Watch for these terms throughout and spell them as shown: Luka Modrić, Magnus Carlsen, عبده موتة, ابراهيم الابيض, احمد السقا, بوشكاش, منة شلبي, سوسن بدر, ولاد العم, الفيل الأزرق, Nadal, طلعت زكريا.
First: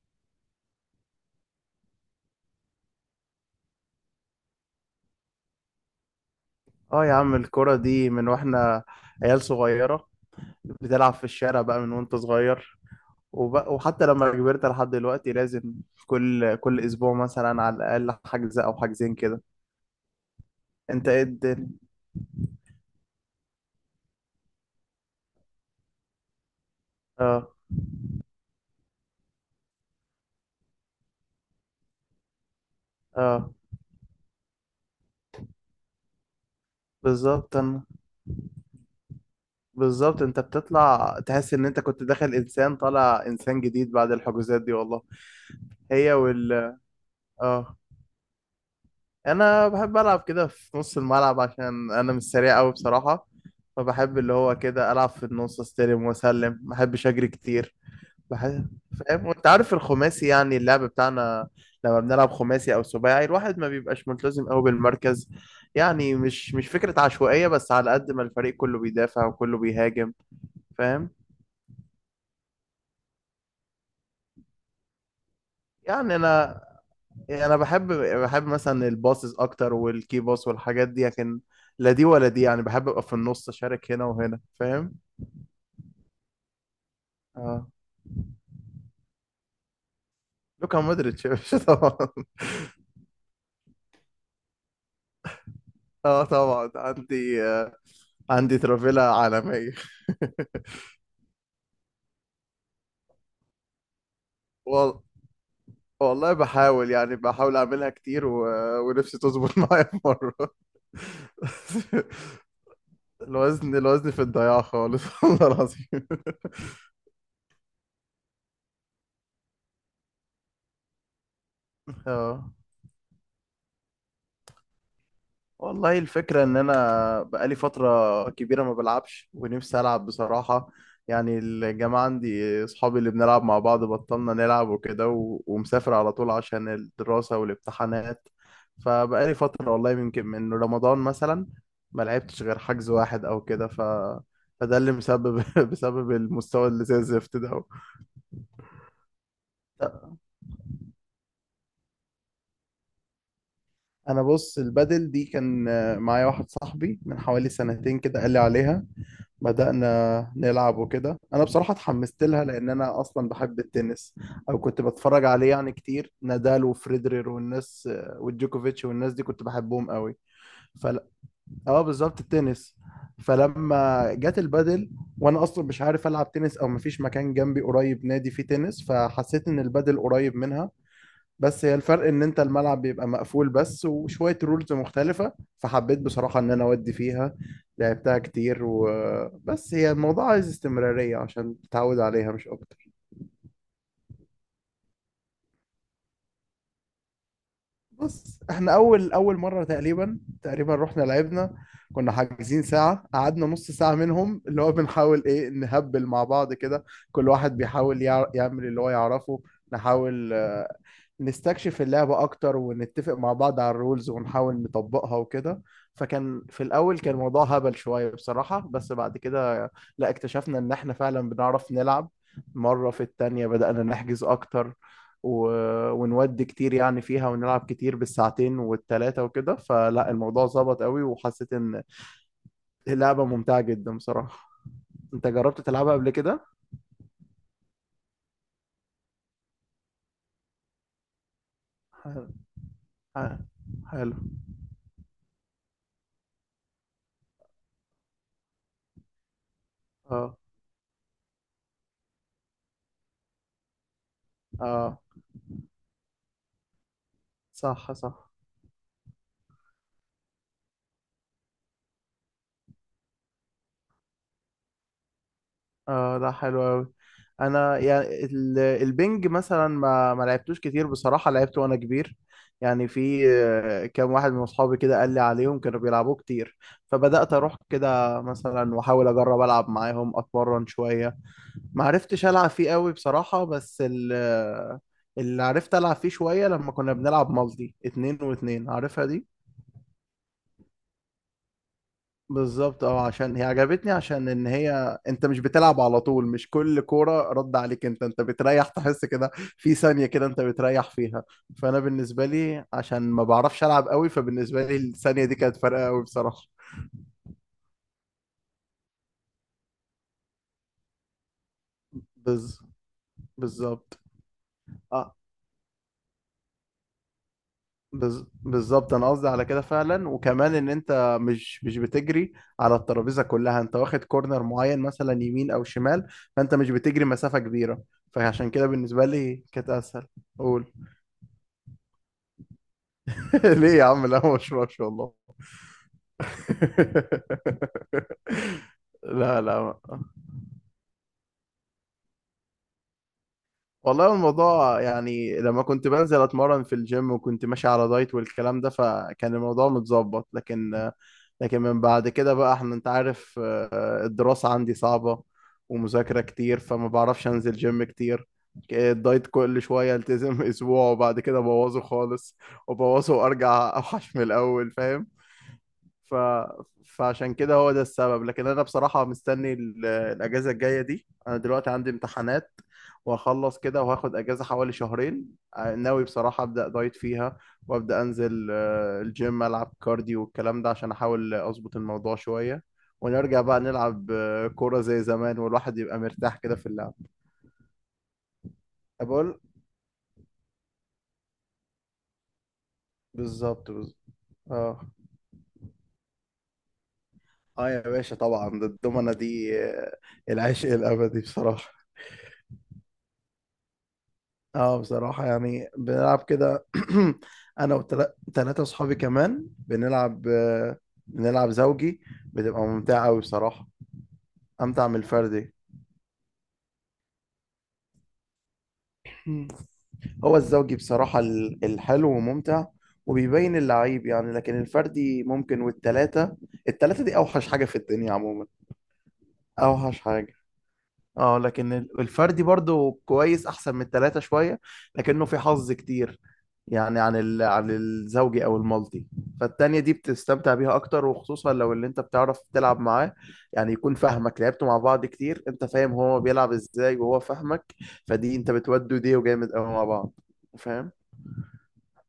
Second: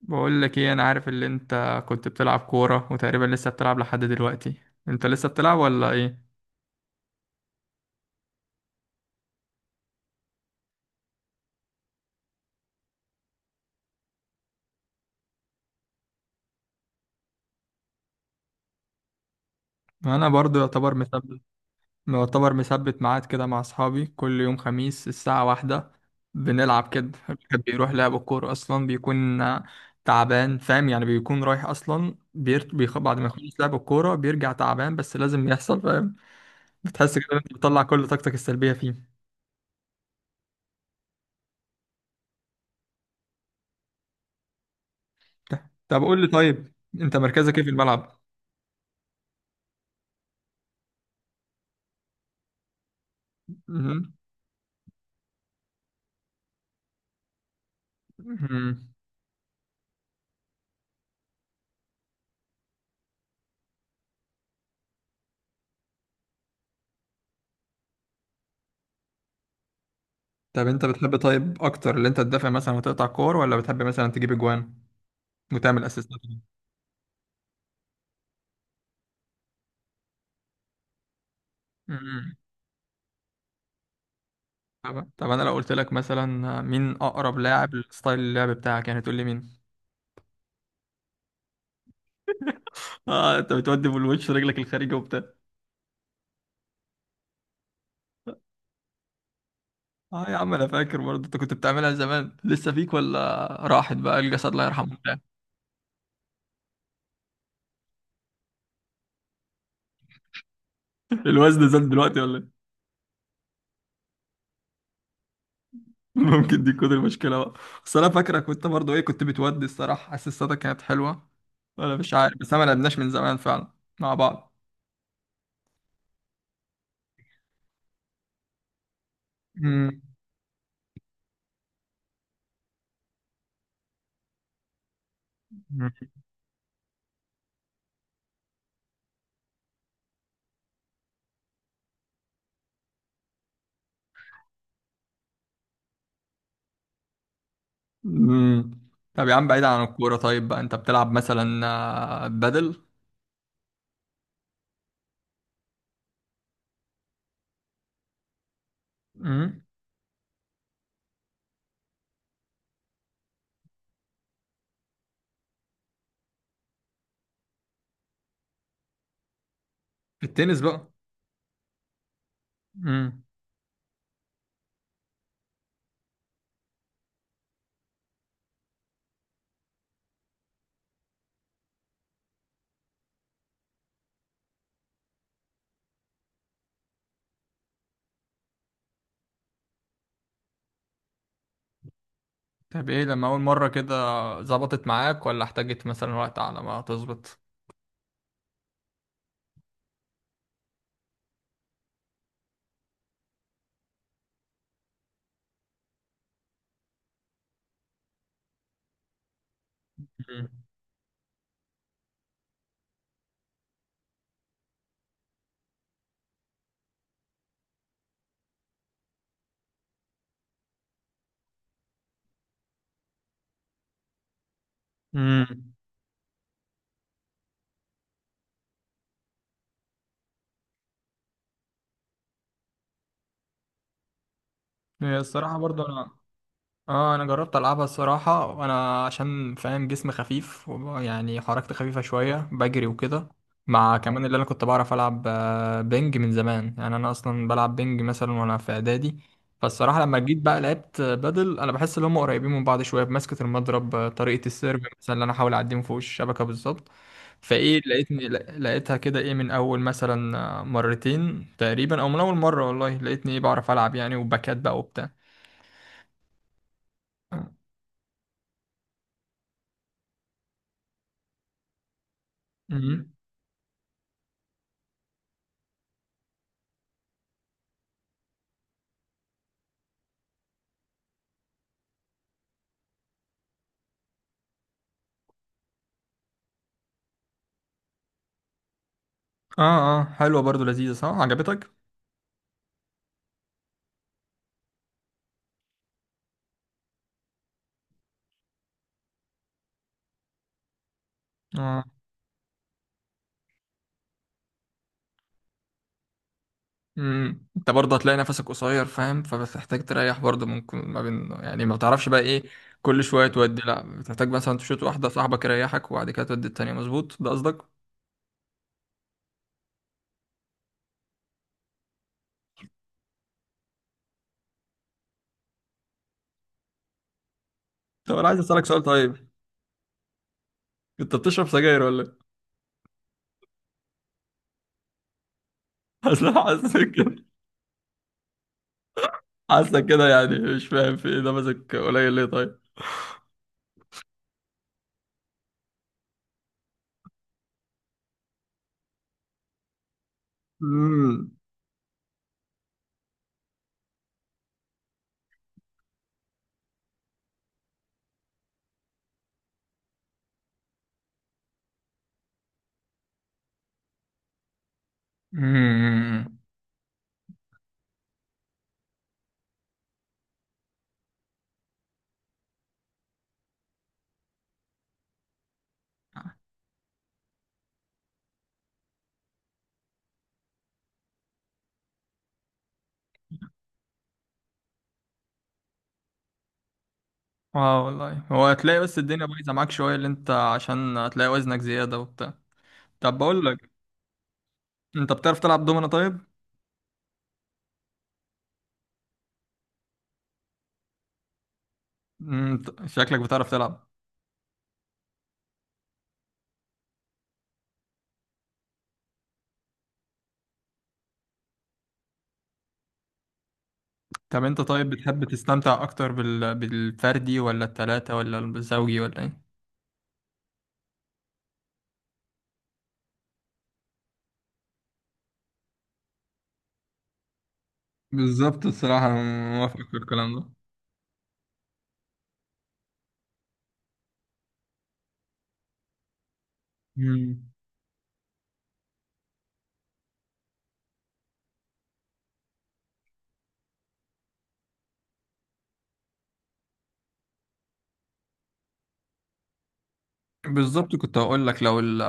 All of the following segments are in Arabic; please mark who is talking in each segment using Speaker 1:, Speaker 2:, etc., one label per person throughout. Speaker 1: بقول لك ايه؟ انا عارف اللي انت كنت بتلعب كورة، وتقريبا لسه بتلعب لحد دلوقتي. انت لسه بتلعب ولا ايه؟
Speaker 2: اه، يا عم الكرة دي من واحنا عيال صغيرة، بتلعب في الشارع بقى من وانت صغير، وبقى وحتى لما كبرت لحد دلوقتي لازم كل اسبوع مثلا على الاقل حجز او حجزين كده.
Speaker 1: انا برضو يعتبر
Speaker 2: انت ايه
Speaker 1: مثبت،
Speaker 2: الدنيا؟
Speaker 1: يعتبر مثبت ميعاد كده مع اصحابي كل يوم خميس الساعة واحدة. بنلعب كده.
Speaker 2: اه،
Speaker 1: الواحد بيروح لعب الكورة اصلا بيكون تعبان، فاهم؟ يعني بيكون رايح اصلا بعد ما
Speaker 2: اه،
Speaker 1: يخلص لعب الكورة بيرجع تعبان، بس لازم يحصل. فاهم؟ بتحس كده إن انت
Speaker 2: بالظبط
Speaker 1: بتطلع
Speaker 2: انا
Speaker 1: كل طاقتك السلبية فيه.
Speaker 2: بالظبط انت بتطلع تحس ان انت كنت داخل انسان طالع انسان جديد بعد الحجوزات دي والله.
Speaker 1: طب
Speaker 2: هي
Speaker 1: قول لي طيب،
Speaker 2: وال
Speaker 1: انت مركزك ايه في
Speaker 2: اه،
Speaker 1: الملعب؟
Speaker 2: انا بحب العب كده في نص الملعب عشان انا مش سريع قوي بصراحه.
Speaker 1: مهم.
Speaker 2: فبحب اللي هو كده العب في النص، استلم واسلم، ما بحبش اجري كتير. بحب
Speaker 1: مهم.
Speaker 2: فاهم، وانت عارف الخماسي يعني اللعب بتاعنا. لما بنلعب خماسي او سباعي الواحد ما بيبقاش ملتزم قوي بالمركز، يعني مش فكره عشوائيه، بس على قد ما الفريق كله بيدافع وكله بيهاجم.
Speaker 1: طب انت
Speaker 2: فاهم.
Speaker 1: بتحب طيب اكتر اللي انت تدافع مثلا وتقطع كور، ولا بتحب مثلا تجيب اجوان وتعمل
Speaker 2: يعني
Speaker 1: اسيستات؟
Speaker 2: انا يعني انا بحب مثلا الباصز اكتر والكي باص والحاجات دي، لكن لا دي ولا
Speaker 1: امم.
Speaker 2: دي، يعني بحب ابقى في النص اشارك هنا وهنا، فاهم.
Speaker 1: طب انا لو قلت لك مثلا مين اقرب
Speaker 2: اه،
Speaker 1: لاعب لستايل اللعب بتاعك، يعني تقول لي مين؟
Speaker 2: لوكا مودريتش يا باشا طبعا.
Speaker 1: اه، انت بتودي بالوش رجلك الخارجي وبتاع.
Speaker 2: اه طبعا عندي ترافيلا عالمية
Speaker 1: اه يا عم، انا فاكر برضه انت كنت بتعملها زمان، لسه فيك ولا راحت بقى الجسد الله يرحمه
Speaker 2: وال...
Speaker 1: بتاع؟
Speaker 2: والله بحاول اعملها كتير ونفسي تظبط معايا في مرة
Speaker 1: الوزن زاد دلوقتي ولا ايه؟
Speaker 2: الوزن في الضياع خالص والله العظيم.
Speaker 1: ممكن دي تكون المشكله بقى. بس انا فاكرك، وانت برضه ايه كنت بتودي، الصراحه اسيستاتك كانت حلوه ولا مش عارف.
Speaker 2: اه،
Speaker 1: بس انا ما لعبناش من زمان فعلا مع بعض.
Speaker 2: والله الفكرة إن أنا بقالي فترة كبيرة ما بلعبش ونفسي
Speaker 1: امم.
Speaker 2: ألعب بصراحة. يعني الجماعة عندي، أصحابي اللي بنلعب مع بعض، بطلنا نلعب وكده ومسافر على طول عشان الدراسة والامتحانات. فبقالي فترة والله، يمكن من رمضان مثلا ما لعبتش غير حجز واحد أو كده. فده اللي مسبب بسبب المستوى اللي زي الزفت ده.
Speaker 1: مم. طب يا عم بعيد عن الكورة طيب، بقى انت بتلعب مثلا بدل.
Speaker 2: أنا بص، البدل دي كان معايا واحد صاحبي من حوالي سنتين كده قال لي عليها.
Speaker 1: مم.
Speaker 2: بدأنا نلعب وكده، انا بصراحة اتحمست لها، لان انا اصلا بحب التنس، او كنت بتفرج عليه يعني كتير. نادال وفريدرير والناس والجوكوفيتش والناس دي كنت بحبهم قوي.
Speaker 1: في التنس بقى؟
Speaker 2: فل... اه، بالظبط، التنس.
Speaker 1: مم.
Speaker 2: فلما جت البادل، وانا اصلا مش عارف العب تنس او مفيش مكان جنبي قريب نادي فيه تنس، فحسيت ان البادل قريب منها. بس هي الفرق ان انت الملعب بيبقى مقفول بس، وشوية رولز مختلفة. فحبيت بصراحة ان انا اودي فيها. لعبتها كتير، وبس هي الموضوع عايز استمرارية عشان تتعود عليها، مش اكتر.
Speaker 1: طب ايه لما اول مرة كده ظبطت معاك، ولا احتاجت مثلا وقت على ما تظبط؟
Speaker 2: بص، احنا اول مرة تقريبا تقريبا رحنا لعبنا، كنا حاجزين ساعة، قعدنا نص ساعة منهم اللي هو بنحاول ايه نهبل مع بعض كده. كل واحد بيحاول يعمل اللي هو يعرفه. نحاول
Speaker 1: مم.
Speaker 2: نستكشف اللعبة أكتر، ونتفق مع بعض على الرولز، ونحاول نطبقها وكده. في الأول كان الموضوع هبل شوية بصراحة، بس بعد كده لا، اكتشفنا إن إحنا فعلا بنعرف نلعب. مرة في التانية بدأنا نحجز أكتر و...
Speaker 1: مم.
Speaker 2: ونودي كتير يعني فيها، ونلعب كتير بالساعتين والتلاتة وكده. فلا، الموضوع ظبط قوي، وحسيت إن اللعبة ممتعة جدا بصراحة.
Speaker 1: هي
Speaker 2: أنت
Speaker 1: الصراحة
Speaker 2: جربت
Speaker 1: برضه
Speaker 2: تلعبها قبل
Speaker 1: انا.
Speaker 2: كده؟
Speaker 1: اه، انا جربت العبها الصراحه، وانا عشان فاهم جسمي خفيف يعني حركتي خفيفه
Speaker 2: حلو،
Speaker 1: شويه بجري وكده.
Speaker 2: حلو،
Speaker 1: مع
Speaker 2: حلو.
Speaker 1: كمان اللي انا كنت بعرف العب بينج من زمان. يعني انا اصلا بلعب بينج مثلا وانا في اعدادي. فالصراحه لما
Speaker 2: اه،
Speaker 1: جيت بقى لعبت بدل، انا بحس ان هم قريبين من بعض شويه، بمسكه المضرب طريقه السيرف
Speaker 2: اه،
Speaker 1: مثلا اللي انا احاول اعدي من فوق الشبكه بالظبط. فايه،
Speaker 2: صح،
Speaker 1: لقيتني
Speaker 2: صح،
Speaker 1: لا- لقيتها كده ايه من اول مثلا مرتين تقريبا او من اول مره، والله لقيتني ايه بعرف العب، يعني وباكات بقى وبتاع.
Speaker 2: اه، ده حلو قوي. انا يعني البنج مثلا ما لعبتوش كتير بصراحه، لعبته وانا كبير. يعني
Speaker 1: مم.
Speaker 2: في كام واحد من اصحابي كده قال لي عليهم كانوا بيلعبوه كتير. فبدات اروح كده مثلا واحاول اجرب العب معاهم اتمرن شويه. ما عرفتش العب فيه قوي بصراحه، بس اللي عرفت العب فيه شويه لما كنا بنلعب مالتي اتنين واتنين، عارفها دي.
Speaker 1: اه اه، حلوة برضو، لذيذة، صح عجبتك؟
Speaker 2: بالظبط، اه، عشان هي عجبتني عشان ان هي انت مش بتلعب على طول، مش كل كوره رد عليك، انت بتريح، تحس كده في ثانيه كده انت بتريح فيها. فانا
Speaker 1: اه.
Speaker 2: بالنسبه لي عشان ما بعرفش العب قوي، فبالنسبه لي الثانيه دي كانت فارقه قوي بصراحه.
Speaker 1: انت برضه هتلاقي نفسك قصير، فاهم؟ فبتحتاج تريح برضه، ممكن ما بين، يعني ما بتعرفش بقى ايه.
Speaker 2: بز...
Speaker 1: كل شوية تودي، لا
Speaker 2: بالظبط،
Speaker 1: بتحتاج مثلا تشوت واحدة
Speaker 2: اه.
Speaker 1: صاحبك يريحك وبعد كده تودي التانية، مظبوط ده قصدك؟
Speaker 2: بالظبط، انا قصدي على كده فعلا، وكمان ان انت مش بتجري على الترابيزه كلها، انت واخد كورنر معين مثلا يمين او شمال، فانت مش بتجري مسافه كبيره.
Speaker 1: طب انا عايز
Speaker 2: فعشان
Speaker 1: اسألك
Speaker 2: كده
Speaker 1: سؤال
Speaker 2: بالنسبه
Speaker 1: طيب،
Speaker 2: لي كانت اسهل. قول.
Speaker 1: انت بتشرب سجاير ولا إيه؟
Speaker 2: ليه يا عم؟ لا، ما بشربش والله.
Speaker 1: اصل أنا حاسك كده.
Speaker 2: لا، لا،
Speaker 1: حاسك
Speaker 2: ما.
Speaker 1: كده، يعني مش فاهم في ايه، ده ماسك قليل ليه طيب؟
Speaker 2: والله الموضوع يعني لما كنت بنزل اتمرن في الجيم وكنت ماشي على دايت والكلام ده، فكان الموضوع متظبط. لكن
Speaker 1: امم.
Speaker 2: لكن من بعد كده بقى احنا، انت عارف، الدراسة عندي صعبة، ومذاكرة كتير، فما بعرفش انزل جيم كتير. الدايت كل شوية التزم اسبوع وبعد كده ابوظه خالص، وابوظه وارجع اوحش من الاول، فاهم. ف...
Speaker 1: امم.
Speaker 2: فعشان كده هو ده السبب، لكن انا بصراحة مستني الاجازة الجاية دي. انا دلوقتي عندي امتحانات، وهخلص كده وهاخد اجازة حوالي شهرين. ناوي بصراحة ابدا دايت فيها، وابدا انزل الجيم، العب كارديو والكلام ده عشان احاول اظبط الموضوع شوية، ونرجع بقى نلعب كورة زي زمان والواحد يبقى مرتاح كده في اللعب.
Speaker 1: اه والله، هو هتلاقي بس الدنيا
Speaker 2: بقول
Speaker 1: بايظة معاك شوية اللي انت، عشان هتلاقي وزنك زيادة وبتاع. طب بقول لك،
Speaker 2: بالظبط، بالظبط، اه.
Speaker 1: انت بتعرف تلعب دومنة طيب؟
Speaker 2: اه، يا باشا طبعا. الضمنة دي، العشق الابدي بصراحة.
Speaker 1: مم، شكلك بتعرف تلعب.
Speaker 2: اه، بصراحة يعني بنلعب كده انا وثلاثة اصحابي كمان بنلعب زوجي، بتبقى ممتعة قوي بصراحة.
Speaker 1: طب انت
Speaker 2: امتع
Speaker 1: طيب
Speaker 2: من
Speaker 1: بتحب
Speaker 2: الفردي.
Speaker 1: تستمتع اكتر بالفردي ولا التلاتة ولا الزوجي ولا ايه؟
Speaker 2: مم. هو الزوجي بصراحة الحلو وممتع، وبيبين اللعيب يعني، لكن الفردي ممكن، والتلاتة، التلاتة دي اوحش حاجة في الدنيا عموما.
Speaker 1: بالظبط، الصراحة أنا موافقك في
Speaker 2: اوحش
Speaker 1: الكلام
Speaker 2: حاجة.
Speaker 1: ده.
Speaker 2: اه، لكن الفردي برضو كويس، احسن من التلاتة شوية، لكنه في حظ كتير، يعني
Speaker 1: مم.
Speaker 2: عن الزوجي او المالتي. فالتانية دي بتستمتع بيها اكتر، وخصوصا لو اللي انت بتعرف تلعب معاه، يعني يكون فاهمك، لعبتوا مع بعض كتير، انت فاهم هو بيلعب ازاي وهو فاهمك، فدي انت بتودوا دي، وجامد قوي مع بعض. فاهم.
Speaker 1: بالظبط، كنت هقول لك لو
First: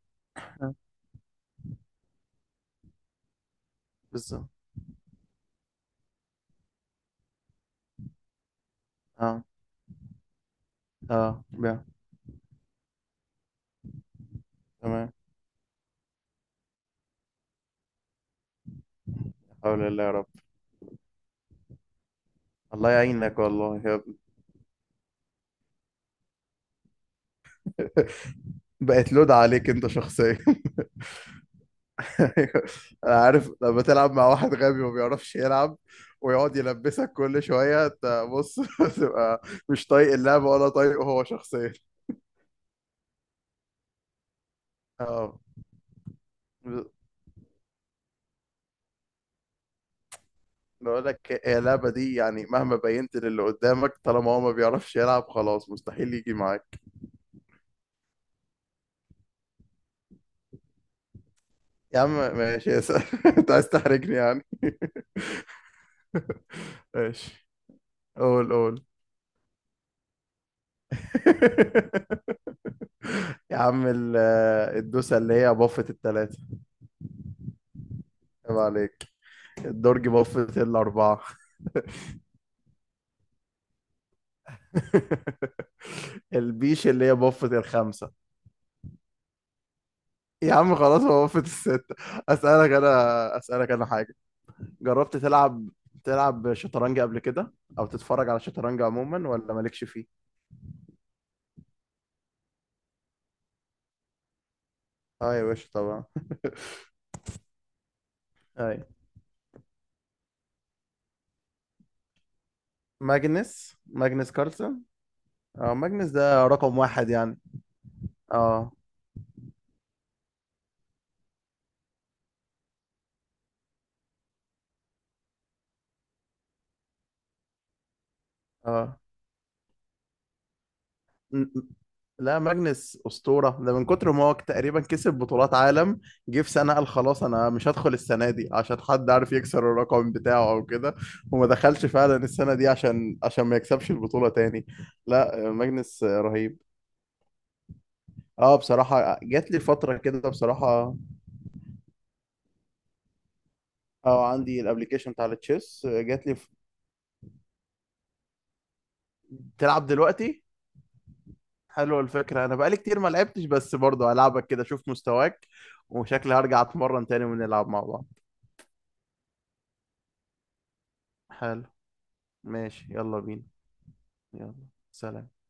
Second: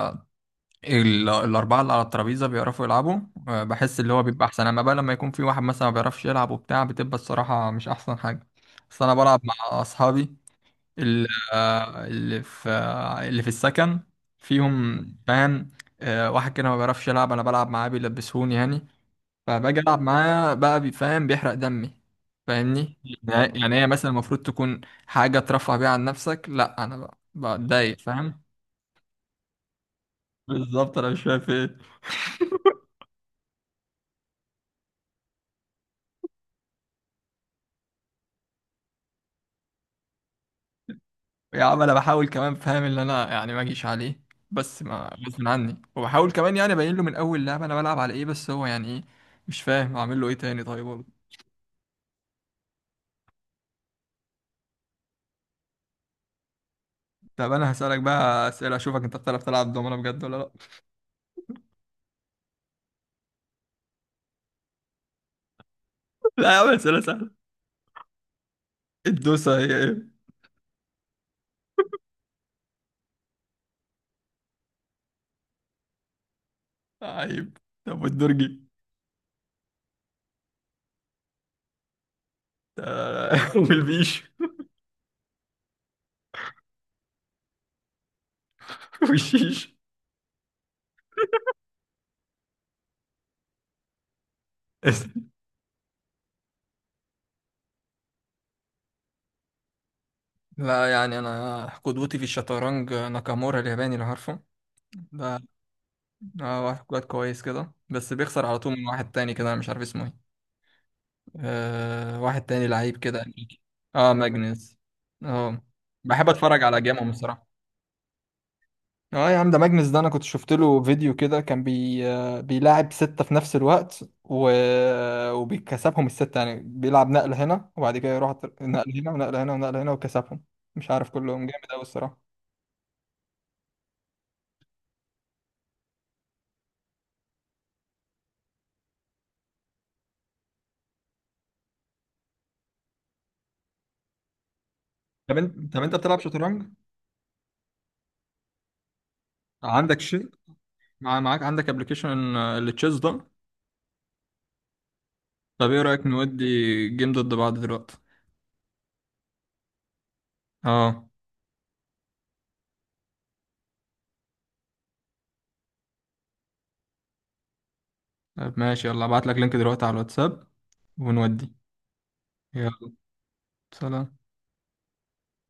Speaker 2: آه.
Speaker 1: الأربعة اللي على الترابيزة بيعرفوا يلعبوا. بحس اللي هو بيبقى
Speaker 2: بالظبط،
Speaker 1: أحسن، أما بقى لما يكون في واحد مثلا ما بيعرفش يلعب وبتاع بتبقى الصراحة مش أحسن حاجة. بس أنا بلعب
Speaker 2: اه،
Speaker 1: مع أصحابي، ال-
Speaker 2: اه،
Speaker 1: اللي في اللي في السكن، فيهم
Speaker 2: تمام.
Speaker 1: بان واحد كده ما بيعرفش يلعب، انا بلعب معاه بيلبسوني يعني.
Speaker 2: لا
Speaker 1: فباجي
Speaker 2: حول
Speaker 1: العب
Speaker 2: الله يا رب.
Speaker 1: معاه بقى فاهم؟ بيحرق دمي،
Speaker 2: الله
Speaker 1: فاهمني؟
Speaker 2: يعينك
Speaker 1: يعني
Speaker 2: والله
Speaker 1: هي
Speaker 2: يا
Speaker 1: مثلا
Speaker 2: ابني.
Speaker 1: المفروض تكون حاجه ترفه بيها عن نفسك. لا انا بقى بتضايق، فاهم؟
Speaker 2: بقت لود عليك انت شخصيا.
Speaker 1: بالظبط، انا مش فاهم في ايه.
Speaker 2: ايوه، انا عارف، لما تلعب مع واحد غبي وما بيعرفش يلعب ويقعد يلبسك كل شويه، انت بص تبقى مش طايق اللعبه ولا طايقه هو
Speaker 1: يا
Speaker 2: شخصيا.
Speaker 1: عم انا بحاول كمان، فاهم، ان انا يعني ما اجيش عليه، بس ما
Speaker 2: اه،
Speaker 1: غصب عني، وبحاول كمان يعني
Speaker 2: ب-
Speaker 1: ابين له من اول لعبه انا بلعب على ايه، بس هو يعني ايه. مش فاهم اعمل له ايه تاني طيب؟
Speaker 2: بقول لك، هي اللعبه دي يعني مهما بينت للي قدامك، طالما هو ما بيعرفش يلعب، خلاص مستحيل يجي معاك.
Speaker 1: طب انا هسألك بقى اسئله اشوفك انت بتعرف تلعب دومنه بجد ولا لا.
Speaker 2: يا عم ماشي، يا سلام انت عايز تحرجني يعني.
Speaker 1: لا يا عم، اسئله سهله.
Speaker 2: ماشي، قول قول.
Speaker 1: الدوسه هي ايه؟
Speaker 2: يا عم الدوسه اللي هي بفت الثلاثه.
Speaker 1: عيب! طب
Speaker 2: عيب
Speaker 1: والدرجي؟
Speaker 2: عليك، الدرج بفت الاربعه.
Speaker 1: آه. والبيش؟
Speaker 2: البيش اللي هي بفت الخمسة.
Speaker 1: والشيش؟
Speaker 2: يا عم خلاص، هو بفت الستة. أسألك أنا حاجة. جربت تلعب شطرنج قبل كده، أو تتفرج على شطرنج عموما ولا مالكش فيه؟
Speaker 1: لا، يعني انا قدوتي في الشطرنج ناكامورا الياباني اللي عارفه
Speaker 2: اه
Speaker 1: ده.
Speaker 2: يا باشا طبعا.
Speaker 1: واحد كويس كويس كده، بس بيخسر على طول
Speaker 2: اي.
Speaker 1: من واحد تاني كده، أنا مش عارف اسمه ايه. واحد تاني لعيب كده أمريكي.
Speaker 2: ماجنس،
Speaker 1: اه
Speaker 2: ماجنس
Speaker 1: ماجنس،
Speaker 2: كارلسن.
Speaker 1: اه.
Speaker 2: اه، ماجنس
Speaker 1: بحب
Speaker 2: ده
Speaker 1: اتفرج
Speaker 2: رقم
Speaker 1: على
Speaker 2: واحد
Speaker 1: جيمهم
Speaker 2: يعني.
Speaker 1: الصراحه.
Speaker 2: اه،
Speaker 1: اه يا عم، ده ماجنس ده انا كنت شفت له فيديو كده، كان بي آه، بيلاعب ستة في نفس الوقت وبيكسبهم الستة، يعني بيلعب نقل هنا وبعد كده يروح نقل
Speaker 2: اه،
Speaker 1: هنا ونقل هنا ونقل هنا وكسبهم. مش عارف كلهم
Speaker 2: م-
Speaker 1: جامد
Speaker 2: م-
Speaker 1: قوي الصراحة.
Speaker 2: لا، ماجنس أسطورة، ده من كتر ما هو تقريبا كسب بطولات عالم. جه في سنة قال خلاص أنا مش هدخل السنة دي عشان حد عارف يكسر الرقم بتاعه أو كده، وما دخلش فعلا السنة دي عشان ما يكسبش البطولة تاني.
Speaker 1: طب
Speaker 2: لا،
Speaker 1: انت طب انت
Speaker 2: ماجنس
Speaker 1: بتلعب
Speaker 2: رهيب.
Speaker 1: شطرنج؟
Speaker 2: اه، بصراحة جات لي فترة
Speaker 1: عندك شيء،
Speaker 2: كده بصراحة.
Speaker 1: معاك عندك ابلكيشن اللي تشيز ده؟
Speaker 2: اه، عندي الابليكيشن بتاع
Speaker 1: طب ايه
Speaker 2: التشيس
Speaker 1: رأيك
Speaker 2: جات لي.
Speaker 1: نودي جيم ضد بعض دلوقتي؟
Speaker 2: تلعب دلوقتي؟
Speaker 1: اه.
Speaker 2: حلوه الفكرة، أنا بقالي كتير ما لعبتش، بس برضه هلعبك كده أشوف مستواك، وشكلي هرجع أتمرن تاني ونلعب مع بعض.
Speaker 1: طب ماشي، يلا ابعت لك لينك دلوقتي على الواتساب ونودي.
Speaker 2: حلو، ماشي،
Speaker 1: يلا،
Speaker 2: يلا بينا.
Speaker 1: سلام.
Speaker 2: يلا، سلام.